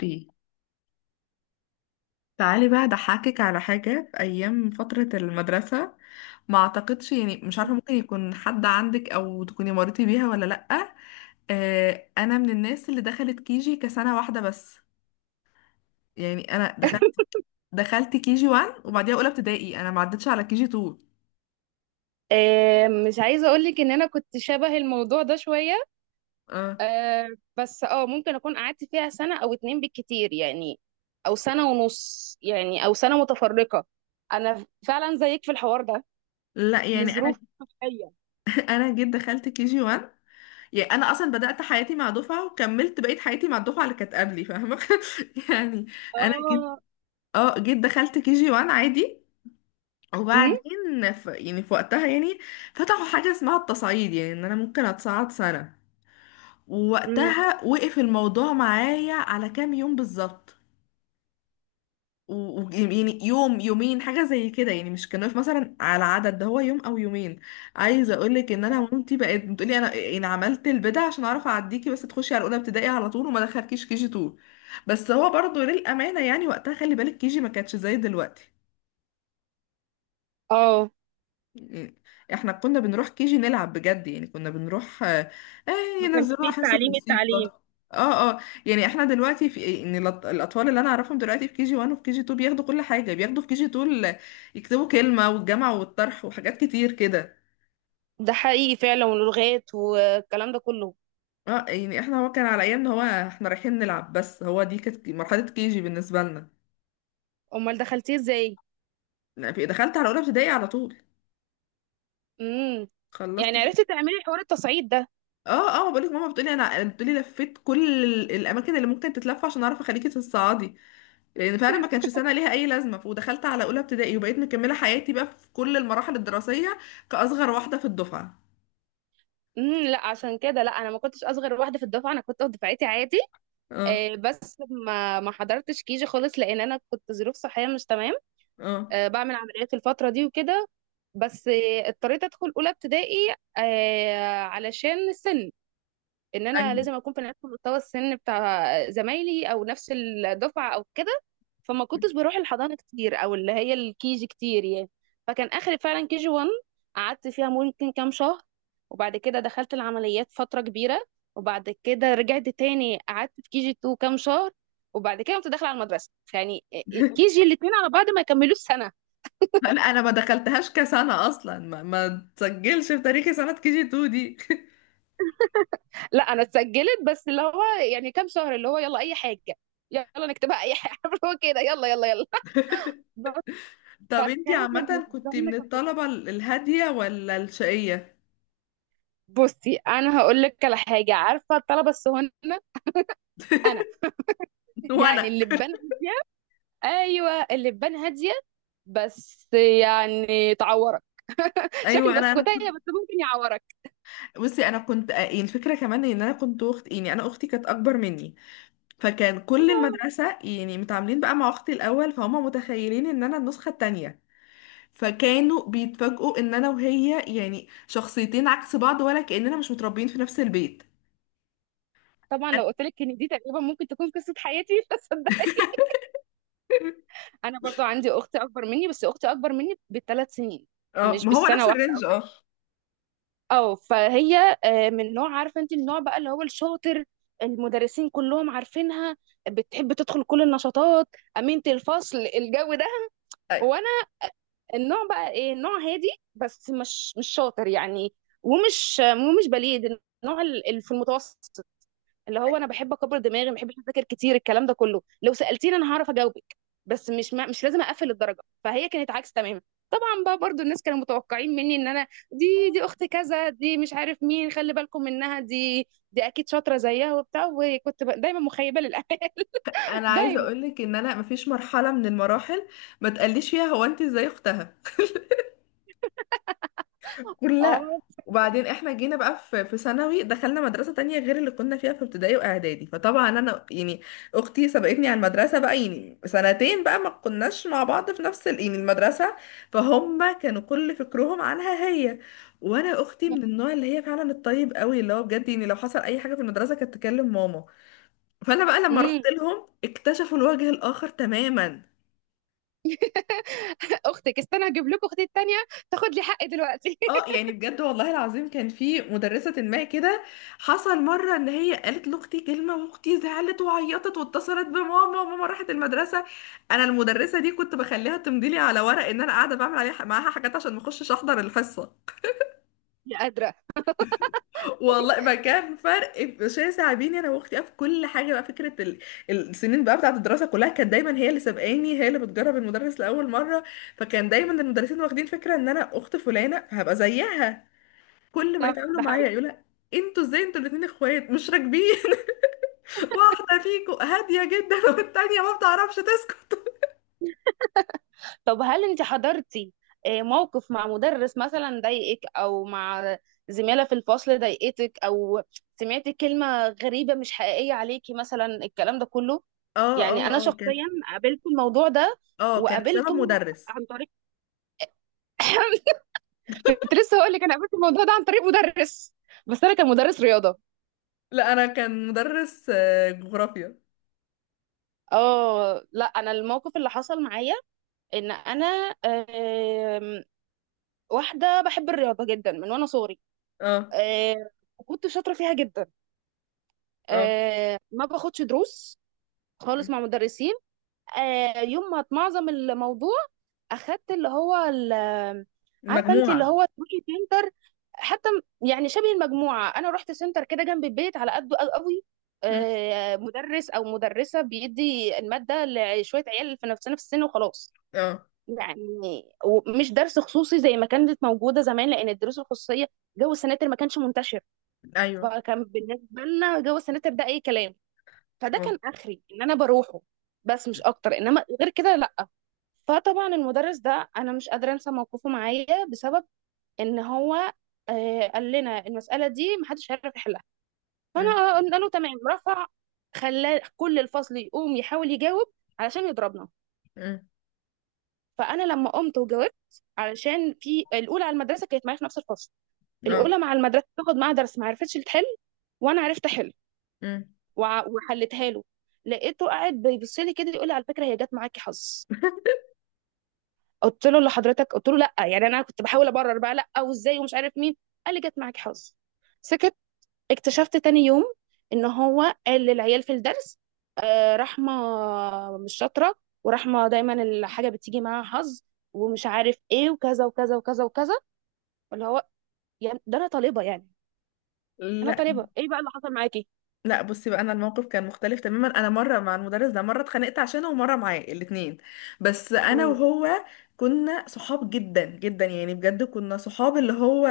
اوكي، تعالي بقى اضحكك على حاجة في أيام فترة المدرسة. ما أعتقدش، يعني مش عارفة، ممكن يكون حد عندك أو تكوني مريتي بيها ولا لأ. آه، أنا من الناس اللي دخلت كيجي كسنة واحدة بس. يعني أنا دخلت كيجي 1، وبعديها أولى ابتدائي. أنا ما عدتش على كيجي 2. مش عايزة أقولك إن أنا كنت شبه الموضوع ده شوية. آه. آه، بس ممكن أكون قعدت فيها سنة أو اتنين بالكتير يعني، أو سنة ونص يعني، أو سنة متفرقة. أنا فعلا زيك في الحوار ده لا، يعني أنا لظروف صحية. أنا جيت دخلت كيجي 1. يعني أنا أصلا بدأت حياتي مع دفعة، وكملت بقية حياتي مع الدفعة اللي كانت قبلي، فاهمة؟ يعني أنا جيت اه. اه جيت دخلت كيجي 1 عادي. أمم. وبعدين يعني في وقتها، يعني فتحوا حاجة اسمها التصعيد، يعني ان انا ممكن اتصعد سنة. أمم. ووقتها وقف الموضوع معايا على كام يوم بالظبط. و... يعني يوم يومين حاجة زي كده، يعني مش كان واقف مثلا على عدد. ده هو يوم او يومين. عايزة اقولك ان انا مامتي بقت بتقولي انا يعني عملت البدع عشان اعرف اعديكي، بس تخشي على اولى ابتدائي على طول وما دخلكيش كي جي 2. بس هو برضو للأمانة، يعني وقتها خلي بالك كي جي ما كانتش زي دلوقتي. اه، إيه. احنا كنا بنروح كيجي نلعب بجد، يعني كنا بنروح. ما كانش فيه ينزلوها حصة التعليم موسيقى. اه، اه. يعني احنا دلوقتي في ان الاطفال اللي انا اعرفهم دلوقتي في كيجي 1 وفي كيجي 2 بياخدوا كل حاجة، بياخدوا في كيجي 2. يكتبوا كلمة والجمع والطرح وحاجات كتير كده. ده حقيقي فعلا، ولغات والكلام ده كله. اه. يعني احنا، هو كان على ايامنا، هو احنا رايحين نلعب، بس هو دي كانت مرحلة كيجي بالنسبة لنا. أمال دخلتيه إزاي؟ لا، دخلت على اولى ابتدائي على طول. امم. خلصت. يعني عرفتي تعملي حوار التصعيد ده. اه، اه. بقول لك ماما بتقولي انا بتقولي لفيت كل الاماكن اللي ممكن تتلف، عشان اعرف اخليكي تتصعدي. لان فعلا ما كانش سنه ليها اي لازمه، ودخلت على اولى ابتدائي، وبقيت مكمله حياتي بقى في كل المراحل الدراسيه، كاصغر واحده في الدفعه. امم، لا عشان كده، لا انا ما كنتش اصغر واحده في الدفعه، انا كنت في دفعتي عادي. اه، بس ما حضرتش كيجي خالص لان انا كنت ظروف صحيه مش تمام. اه، بعمل عمليات الفتره دي وكده. بس اضطريت ادخل اولى ابتدائي. علشان السن، ان انا ايوه. لازم اكون في نفس مستوى السن بتاع زمايلي او نفس الدفعه او كده. فما كنتش بروح الحضانه كتير، او اللي هي الكيجي كتير يعني. فكان اخري فعلا كيجي 1، قعدت فيها ممكن كام شهر. وبعد كده دخلت العمليات فتره كبيره. وبعد كده رجعت تاني، قعدت في كيجي 2 كام شهر. وبعد كده كنت داخله على المدرسه يعني. كيجي الاثنين على بعض ما يكملوش سنه. لا، انا ما دخلتهاش كسنه اصلا، ما تسجلش في تاريخي سنه كي جي 2 دي لا انا اتسجلت، بس اللي هو يعني كام شهر اللي هو يلا اي حاجه، يلا نكتبها اي حاجه اللي هو كده يلا يلا يلا. طب انتي فكان عامه بالنسبه كنت لنا من الطلبه الهاديه ولا الشقيه؟ بصي، انا هقول لك على حاجه. عارفه الطلبه الصهاينه؟ انا يعني وانا، اللبان هاديه، ايوه اللبان هاديه، بس يعني تعورك، شكل ايوه، انا بسكوتيه بس ممكن يعورك. بصي، انا كنت، الفكره كمان ان انا كنت اخت، يعني انا اختي كانت اكبر مني. فكان كل آه. المدرسة يعني متعاملين بقى مع أختي الأول، فهم متخيلين إن أنا النسخة التانية. فكانوا بيتفاجئوا إن أنا وهي يعني شخصيتين عكس بعض، ولا كأننا مش متربيين في نفس البيت. طبعا لو قلت لك ان دي تقريبا ممكن تكون قصه حياتي مش هصدقك. انا برضو عندي اختي اكبر مني، بس اختي اكبر مني بثلاث سنين، اه، مش ما هو بالسنه نفس واحده. الرينج. اه اه فهي من نوع، عارفه انت النوع بقى اللي هو الشاطر، المدرسين كلهم عارفينها، بتحب تدخل كل النشاطات، امينه الفصل، الجو ده. وانا النوع بقى ايه، نوع هادي، بس مش شاطر يعني، ومش بليد، النوع اللي في المتوسط. اللي هو انا بحب اكبر دماغي، ما بحبش اذاكر كتير، الكلام ده كله، لو سالتيني انا هعرف اجاوبك، بس مش لازم اقفل الدرجه. فهي كانت عكس تماما. طبعا بقى برضو الناس كانوا متوقعين مني ان انا، دي اخت كذا، دي مش عارف مين، خلي بالكم منها دي اكيد شاطره زيها وبتاع، وكنت دايما مخيبه للامال أنا عايزة دايما. أقولك إن أنا مفيش مرحلة من المراحل ما تقليش فيها هو أنت إزاي أختها، كلها. اه. وبعدين احنا جينا بقى في ثانوي، دخلنا مدرسة تانية غير اللي كنا فيها في ابتدائي واعدادي. فطبعا انا يعني اختي سبقتني على المدرسة بقى يعني سنتين، بقى ما كناش مع بعض في نفس يعني المدرسة. فهم كانوا كل فكرهم عنها هي. وانا اختي من النوع اللي هي فعلا الطيب قوي، اللي هو بجد يعني لو حصل اي حاجة في المدرسة كانت تكلم ماما. فانا بقى لما امم رحت لهم اكتشفوا الوجه الاخر تماما. اختك، استنى اجيب لكم اختي التانيه تاخد لي حقي دلوقتي اه. يعني بجد والله العظيم كان في مدرسة ما كده. حصل مرة ان هي قالت لاختي كلمة، واختي زعلت وعيطت، واتصلت بماما، وماما راحت المدرسة. انا المدرسة دي كنت بخليها تمضي لي على ورق ان انا قاعدة بعمل عليها معاها حاجات عشان ما اخشش احضر الحصة. مش قادره. والله ما كان فرق شاسع بيني انا واختي في كل حاجة، بقى فكرة السنين بقى بتاعة الدراسة كلها كانت دايما هي اللي سابقاني، هي اللي بتجرب المدرس لأول مرة. فكان دايما المدرسين واخدين فكرة ان انا اخت فلانة فهبقى زيها. كل ما صح، يتعاملوا ده معايا حقيقي. يقولوا لها، انتوا ازاي؟ انتوا الاتنين اخوات مش راكبين واحده فيكم هاديه جدا والتانيه ما بتعرفش تسكت. طب هل انت حضرتي موقف مع مدرس مثلا ضايقك، او مع زميلة في الفصل ضايقتك، او سمعتي كلمة غريبة مش حقيقية عليكي مثلا، الكلام ده كله؟ اه، يعني اه، انا اه، كان شخصيا قابلت الموضوع ده، اه كان بسبب وقابلته مدرس. عن طريق كنت لسه هقول لك، انا قابلت الموضوع ده عن طريق مدرس، بس انا كان مدرس رياضه. لا، انا كان مدرس جغرافيا. اه لا، انا الموقف اللي حصل معايا ان انا، آم، واحده بحب الرياضه جدا من وانا صغري، اه. آه، وكنت شاطره فيها جدا. اه. ما باخدش دروس خالص م. مع مدرسين. يوم ما اتمعظم الموضوع اخدت اللي هو عارفه انت، اللي مجموعه. هو تروحي سنتر حتى، يعني شبه المجموعه. انا رحت سنتر كده جنب البيت على قده، قوي قوي. م. مدرس او مدرسه بيدي الماده لشويه عيال في نفس السن وخلاص اه. يعني، ومش درس خصوصي زي ما كانت موجوده زمان، لان الدروس الخصوصيه، جو السناتر، ما كانش منتشر. ايوه. فكان بالنسبه لنا جو السناتر ده اي كلام. فده اه. كان اخري ان انا بروحه، بس م. مش اكتر، انما غير كده لا. فطبعا المدرس ده انا مش قادره انسى موقفه معايا، بسبب ان هو قال لنا المساله دي محدش هيعرف يحلها. م. فانا قلنا له تمام، رفع، خلى كل الفصل يقوم يحاول يجاوب علشان يضربنا. م. فانا لما قمت وجاوبت، علشان في الاولى على المدرسه كانت معايا في نفس الفصل، اه. الاولى مع المدرسه تاخد معاها درس ما عرفتش تحل، وانا عرفت احل م. وحلتها له. لقيته قاعد بيبص لي كده، يقول لي على فكره، هي جت معاكي حظ. قلت له لحضرتك، قلت له لا يعني، انا كنت بحاول ابرر بقى، لا وازاي ومش عارف مين. قال لي جت معاكي حظ. سكت. اكتشفت تاني يوم ان هو قال للعيال في الدرس رحمه مش شاطره، ورحمه دايما الحاجه بتيجي معاها حظ، ومش عارف ايه، وكذا وكذا وكذا وكذا. اللي هو يعني، ده انا طالبه يعني، انا طالبه. ايه بقى اللي حصل معاكي؟ لا، بصي بقى، انا الموقف كان مختلف تماما. انا مره مع المدرس ده، مره اتخانقت عشانه، ومره معاه الاتنين. بس انا امم. وهو كنا صحاب جدا جدا، يعني بجد كنا صحاب، اللي هو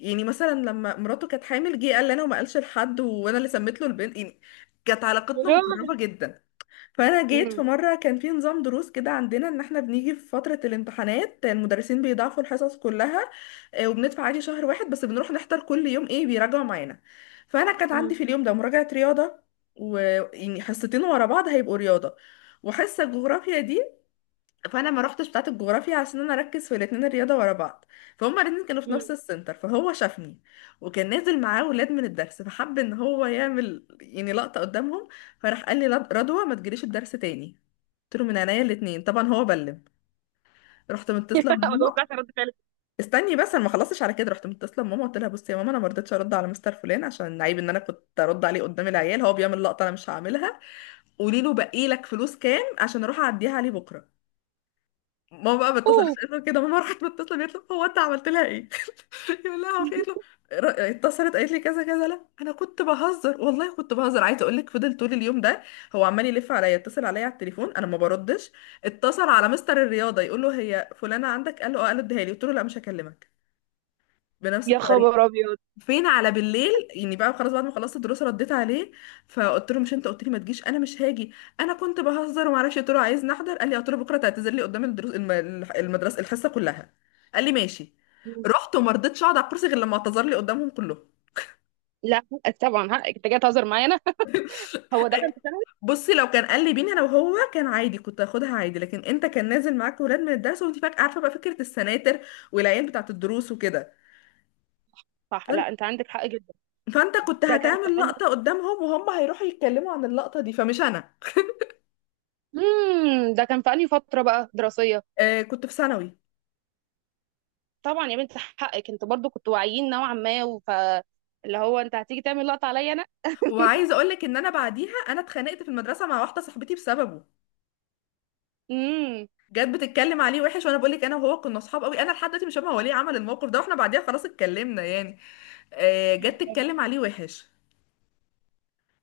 يعني مثلا لما مراته كانت حامل جه قال لي انا، وما قالش لحد، وانا اللي سميت له البنت يعني. كانت علاقتنا يا مقربه روحي. جدا. فانا جيت، في امم. مره كان في نظام دروس كده عندنا، ان احنا بنيجي في فتره الامتحانات المدرسين بيضاعفوا الحصص كلها. وبندفع عادي شهر واحد بس بنروح نحضر كل يوم، ايه بيراجعوا معانا. فانا كانت عندي امم. في اليوم ده مراجعه رياضه، ويعني حصتين ورا بعض هيبقوا رياضه، وحصه جغرافيا دي. فانا ما روحتش بتاعه الجغرافيا، عشان انا اركز في الاثنين الرياضه ورا بعض. فهم الاثنين كانوا في امم. نفس السنتر، فهو شافني. وكان نازل معاه ولاد من الدرس، فحب ان هو يعمل يعني لقطه قدامهم. فراح قال لي: رضوى ما تجريش الدرس تاني. قلت له: من عينيا الاثنين. طبعا هو بلم. رحت متصله ما بماما. توقعتش رد فعل. استني بس، انا ما خلصتش. على كده رحت متصله بماما قلت لها: بصي يا ماما، انا ما رضيتش ارد على مستر فلان عشان عيب ان انا كنت ارد عليه قدام العيال. هو بيعمل لقطه انا مش هعملها. قولي له باقي لك فلوس كام عشان اروح اعديها عليه بكره. ماما بقى بتصل اوف. اسال كده، ماما راحت متصله قالت له: هو انت عملت لها ايه؟ يقول لها: هو في إيه؟ قالت له: اتصلت قالت لي كذا كذا. لا انا كنت بهزر والله كنت بهزر. عايزه اقول لك فضل طول اليوم ده هو عمال يلف عليا، يتصل عليا على التليفون، انا ما بردش. اتصل على مستر الرياضه يقول له: هي فلانه عندك؟ قال له: اه. قال له: اديها لي. قلت له: لا مش هكلمك. بنفس يا الطريقه. خبر ابيض. فين على بالليل يعني بقى خلاص بعد ما خلصت الدروس رديت عليه. فقلت له: مش انت قلت لي ما تجيش؟ انا مش هاجي. انا كنت بهزر وما اعرفش. قلت له: عايز نحضر. قال لي، قلت له: بكره تعتذر لي قدام الدروس، المدرسه الحصه كلها. قال لي: ماشي. رحت وما رضيتش اقعد على الكرسي غير لما اعتذر لي قدامهم كلهم. لا حقك طبعا، حقك، انت جاي تهزر معانا هو ده أي- كان في سنة؟ بصي، لو كان قال لي بيني انا وهو كان عادي، كنت هاخدها عادي. لكن انت كان نازل معاك ولاد من الدرس، وانت فاكره عارفه بقى فكره السناتر والعيال بتاعه الدروس وكده. صح، فان- لا انت عندك حق جدا. فانت كنت ده كان في هتعمل انهي، لقطه قدامهم، وهم هيروحوا يتكلموا عن اللقطه دي، فمش انا. امم، ده كان في انهي فترة بقى دراسية؟ آه، كنت في ثانوي. طبعا يا بنت حقك، انت برضو كنتوا واعيين نوعا ما، وف اللي هو انت هتيجي تعمل لقطة عليا انا. وعايزه اقول لك ان انا بعديها انا اتخانقت في المدرسه مع واحده صاحبتي بسببه. امم. جت بتتكلم عليه وحش. وانا بقول لك انا وهو كنا اصحاب قوي، انا لحد دلوقتي مش فاهمه هو ليه عمل الموقف ده، واحنا بعديها خلاص اتكلمنا يعني. جت تتكلم عليه وحش.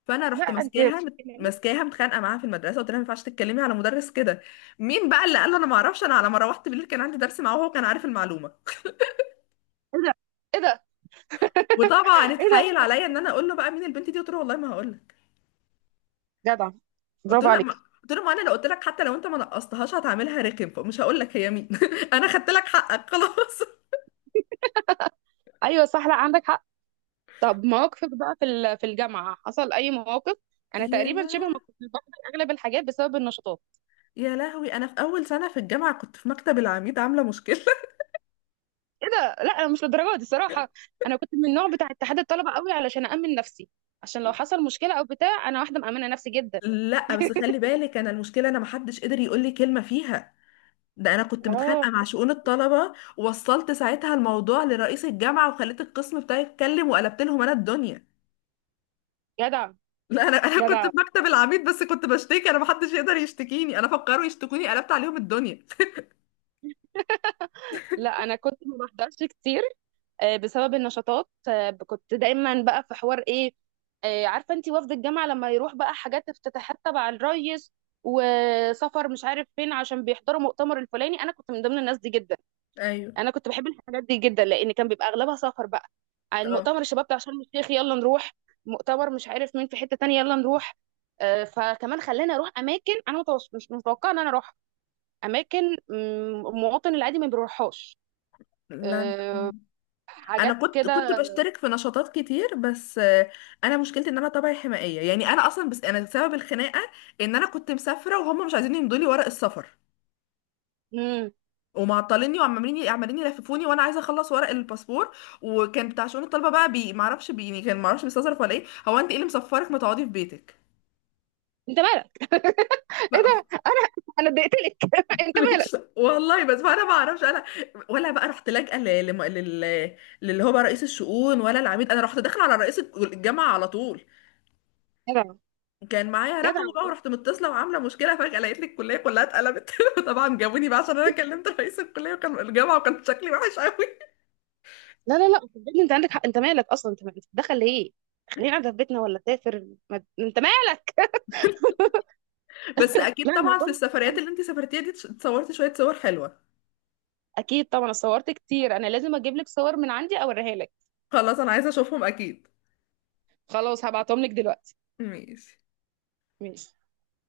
فانا لا رحت انت. ايه ده. ماسكاها متخانقه معاها في المدرسه قلت لها: ما ينفعش تتكلمي على مدرس كده. مين بقى اللي قال له؟ انا ما اعرفش. انا على ما روحت بالليل كان عندي درس معاه وهو كان عارف المعلومه. ايه ده. وطبعا ايه اتحايل ده. عليا ان انا اقول له بقى مين البنت دي، قلت له: والله ما هقول. جدع، قلت برافو له لا ما عليك. قلت له: ما انا لو قلت لك، حتى لو انت ما نقصتهاش هتعملها رخم، فمش هقول لك هي مين انا خدت لك حقك خلاص. ايوه صح، لا عندك حق. طب مواقفك بقى في الجامعة حصل اي مواقف؟ انا يا تقريبا شبه ما لا. كنت بفقد اغلب الحاجات بسبب النشاطات. يا لهوي، انا في اول سنه في الجامعه كنت في مكتب العميد عامله مشكله ايه ده. لا انا مش للدرجه دي صراحه. انا كنت من النوع بتاع اتحاد الطلبه قوي علشان امن نفسي، عشان لو حصل مشكله او بتاع انا واحده مامنه نفسي جدا. لا بس خلي بالك، انا المشكله انا ما حدش قدر يقول لي كلمه فيها. ده انا كنت اه. متخانقه مع شؤون الطلبه، ووصلت ساعتها الموضوع لرئيس الجامعه، وخليت القسم بتاعي يتكلم، وقلبت لهم انا الدنيا. جدع. لا، انا كنت جدع. في مكتب العميد بس كنت بشتكي، انا ما حدش يقدر يشتكيني انا، فكروا يشتكوني قلبت عليهم الدنيا. لا انا كنت ما بحضرش كتير بسبب النشاطات. كنت دايما بقى في حوار، ايه، عارفه انت وفد الجامعه لما يروح بقى حاجات، افتتاحات تبع الريس، وسفر مش عارف فين عشان بيحضروا مؤتمر الفلاني، انا كنت من ضمن الناس دي جدا. ايوه. انا كنت بحب الحاجات دي جدا، لان كان بيبقى اغلبها سفر بقى. يعني اه. المؤتمر، الشباب بتاع شرم الشيخ، يلا نروح. مؤتمر مش عارف مين في حتة تانية، يلا نروح. فكمان خلاني اروح اماكن انا مش متوقعه ان انا اروح اماكن، المواطن العادي ما بيروحهاش. لا آه، انا حاجات كنت كده. بشترك في نشاطات كتير بس، انا مشكلتي ان انا طبعي حمائيه، يعني انا اصلا بس انا سبب الخناقه، ان انا كنت مسافره وهم مش عايزين يمضوا لي ورق السفر. مم. ومعطليني وعمالين عمالين يلففوني، وانا عايزه اخلص ورق الباسبور. وكان بتاع شؤون الطلبه بقى، بي معرفش بي، يعني كان معرفش بيستظرف ولا ايه. هو انت ايه اللي مسفرك؟ ما تقعدي في بيتك. انت مالك. ايه بقى- ده. انا انا اتضايقت لك انت مالك. والله بس انا ما اعرفش انا. ولا بقى رحت لاجئه ل- لم- لل للي هو بقى رئيس الشؤون ولا العميد، انا رحت داخله على رئيس الجامعه على طول. جدع. كان معايا جدع. رقمه بقى، ورحت متصله وعامله مشكله فجاه لقيت لي الكليه كلها اتقلبت طبعا جابوني بقى عشان انا كلمت رئيس الكليه وكان الجامعه، وكان شكلي وحش قوي. لا لا لا صدقني انت عندك حق، انت مالك اصلا، انت مالك دخل ليه؟ خلينا قاعده في بيتنا ولا سافر، ما... انت مالك بس اكيد لا طبعا الموضوع في السفريات مش، اللي انتي سافرتيها دي اتصورتي شويه صور حلوه؟ اكيد طبعا صورت كتير، انا لازم اجيب لك صور من عندي اوريها لك. خلاص، انا عايزه اشوفهم اكيد. خلاص هبعتهم لك دلوقتي. ماشي. ماشي.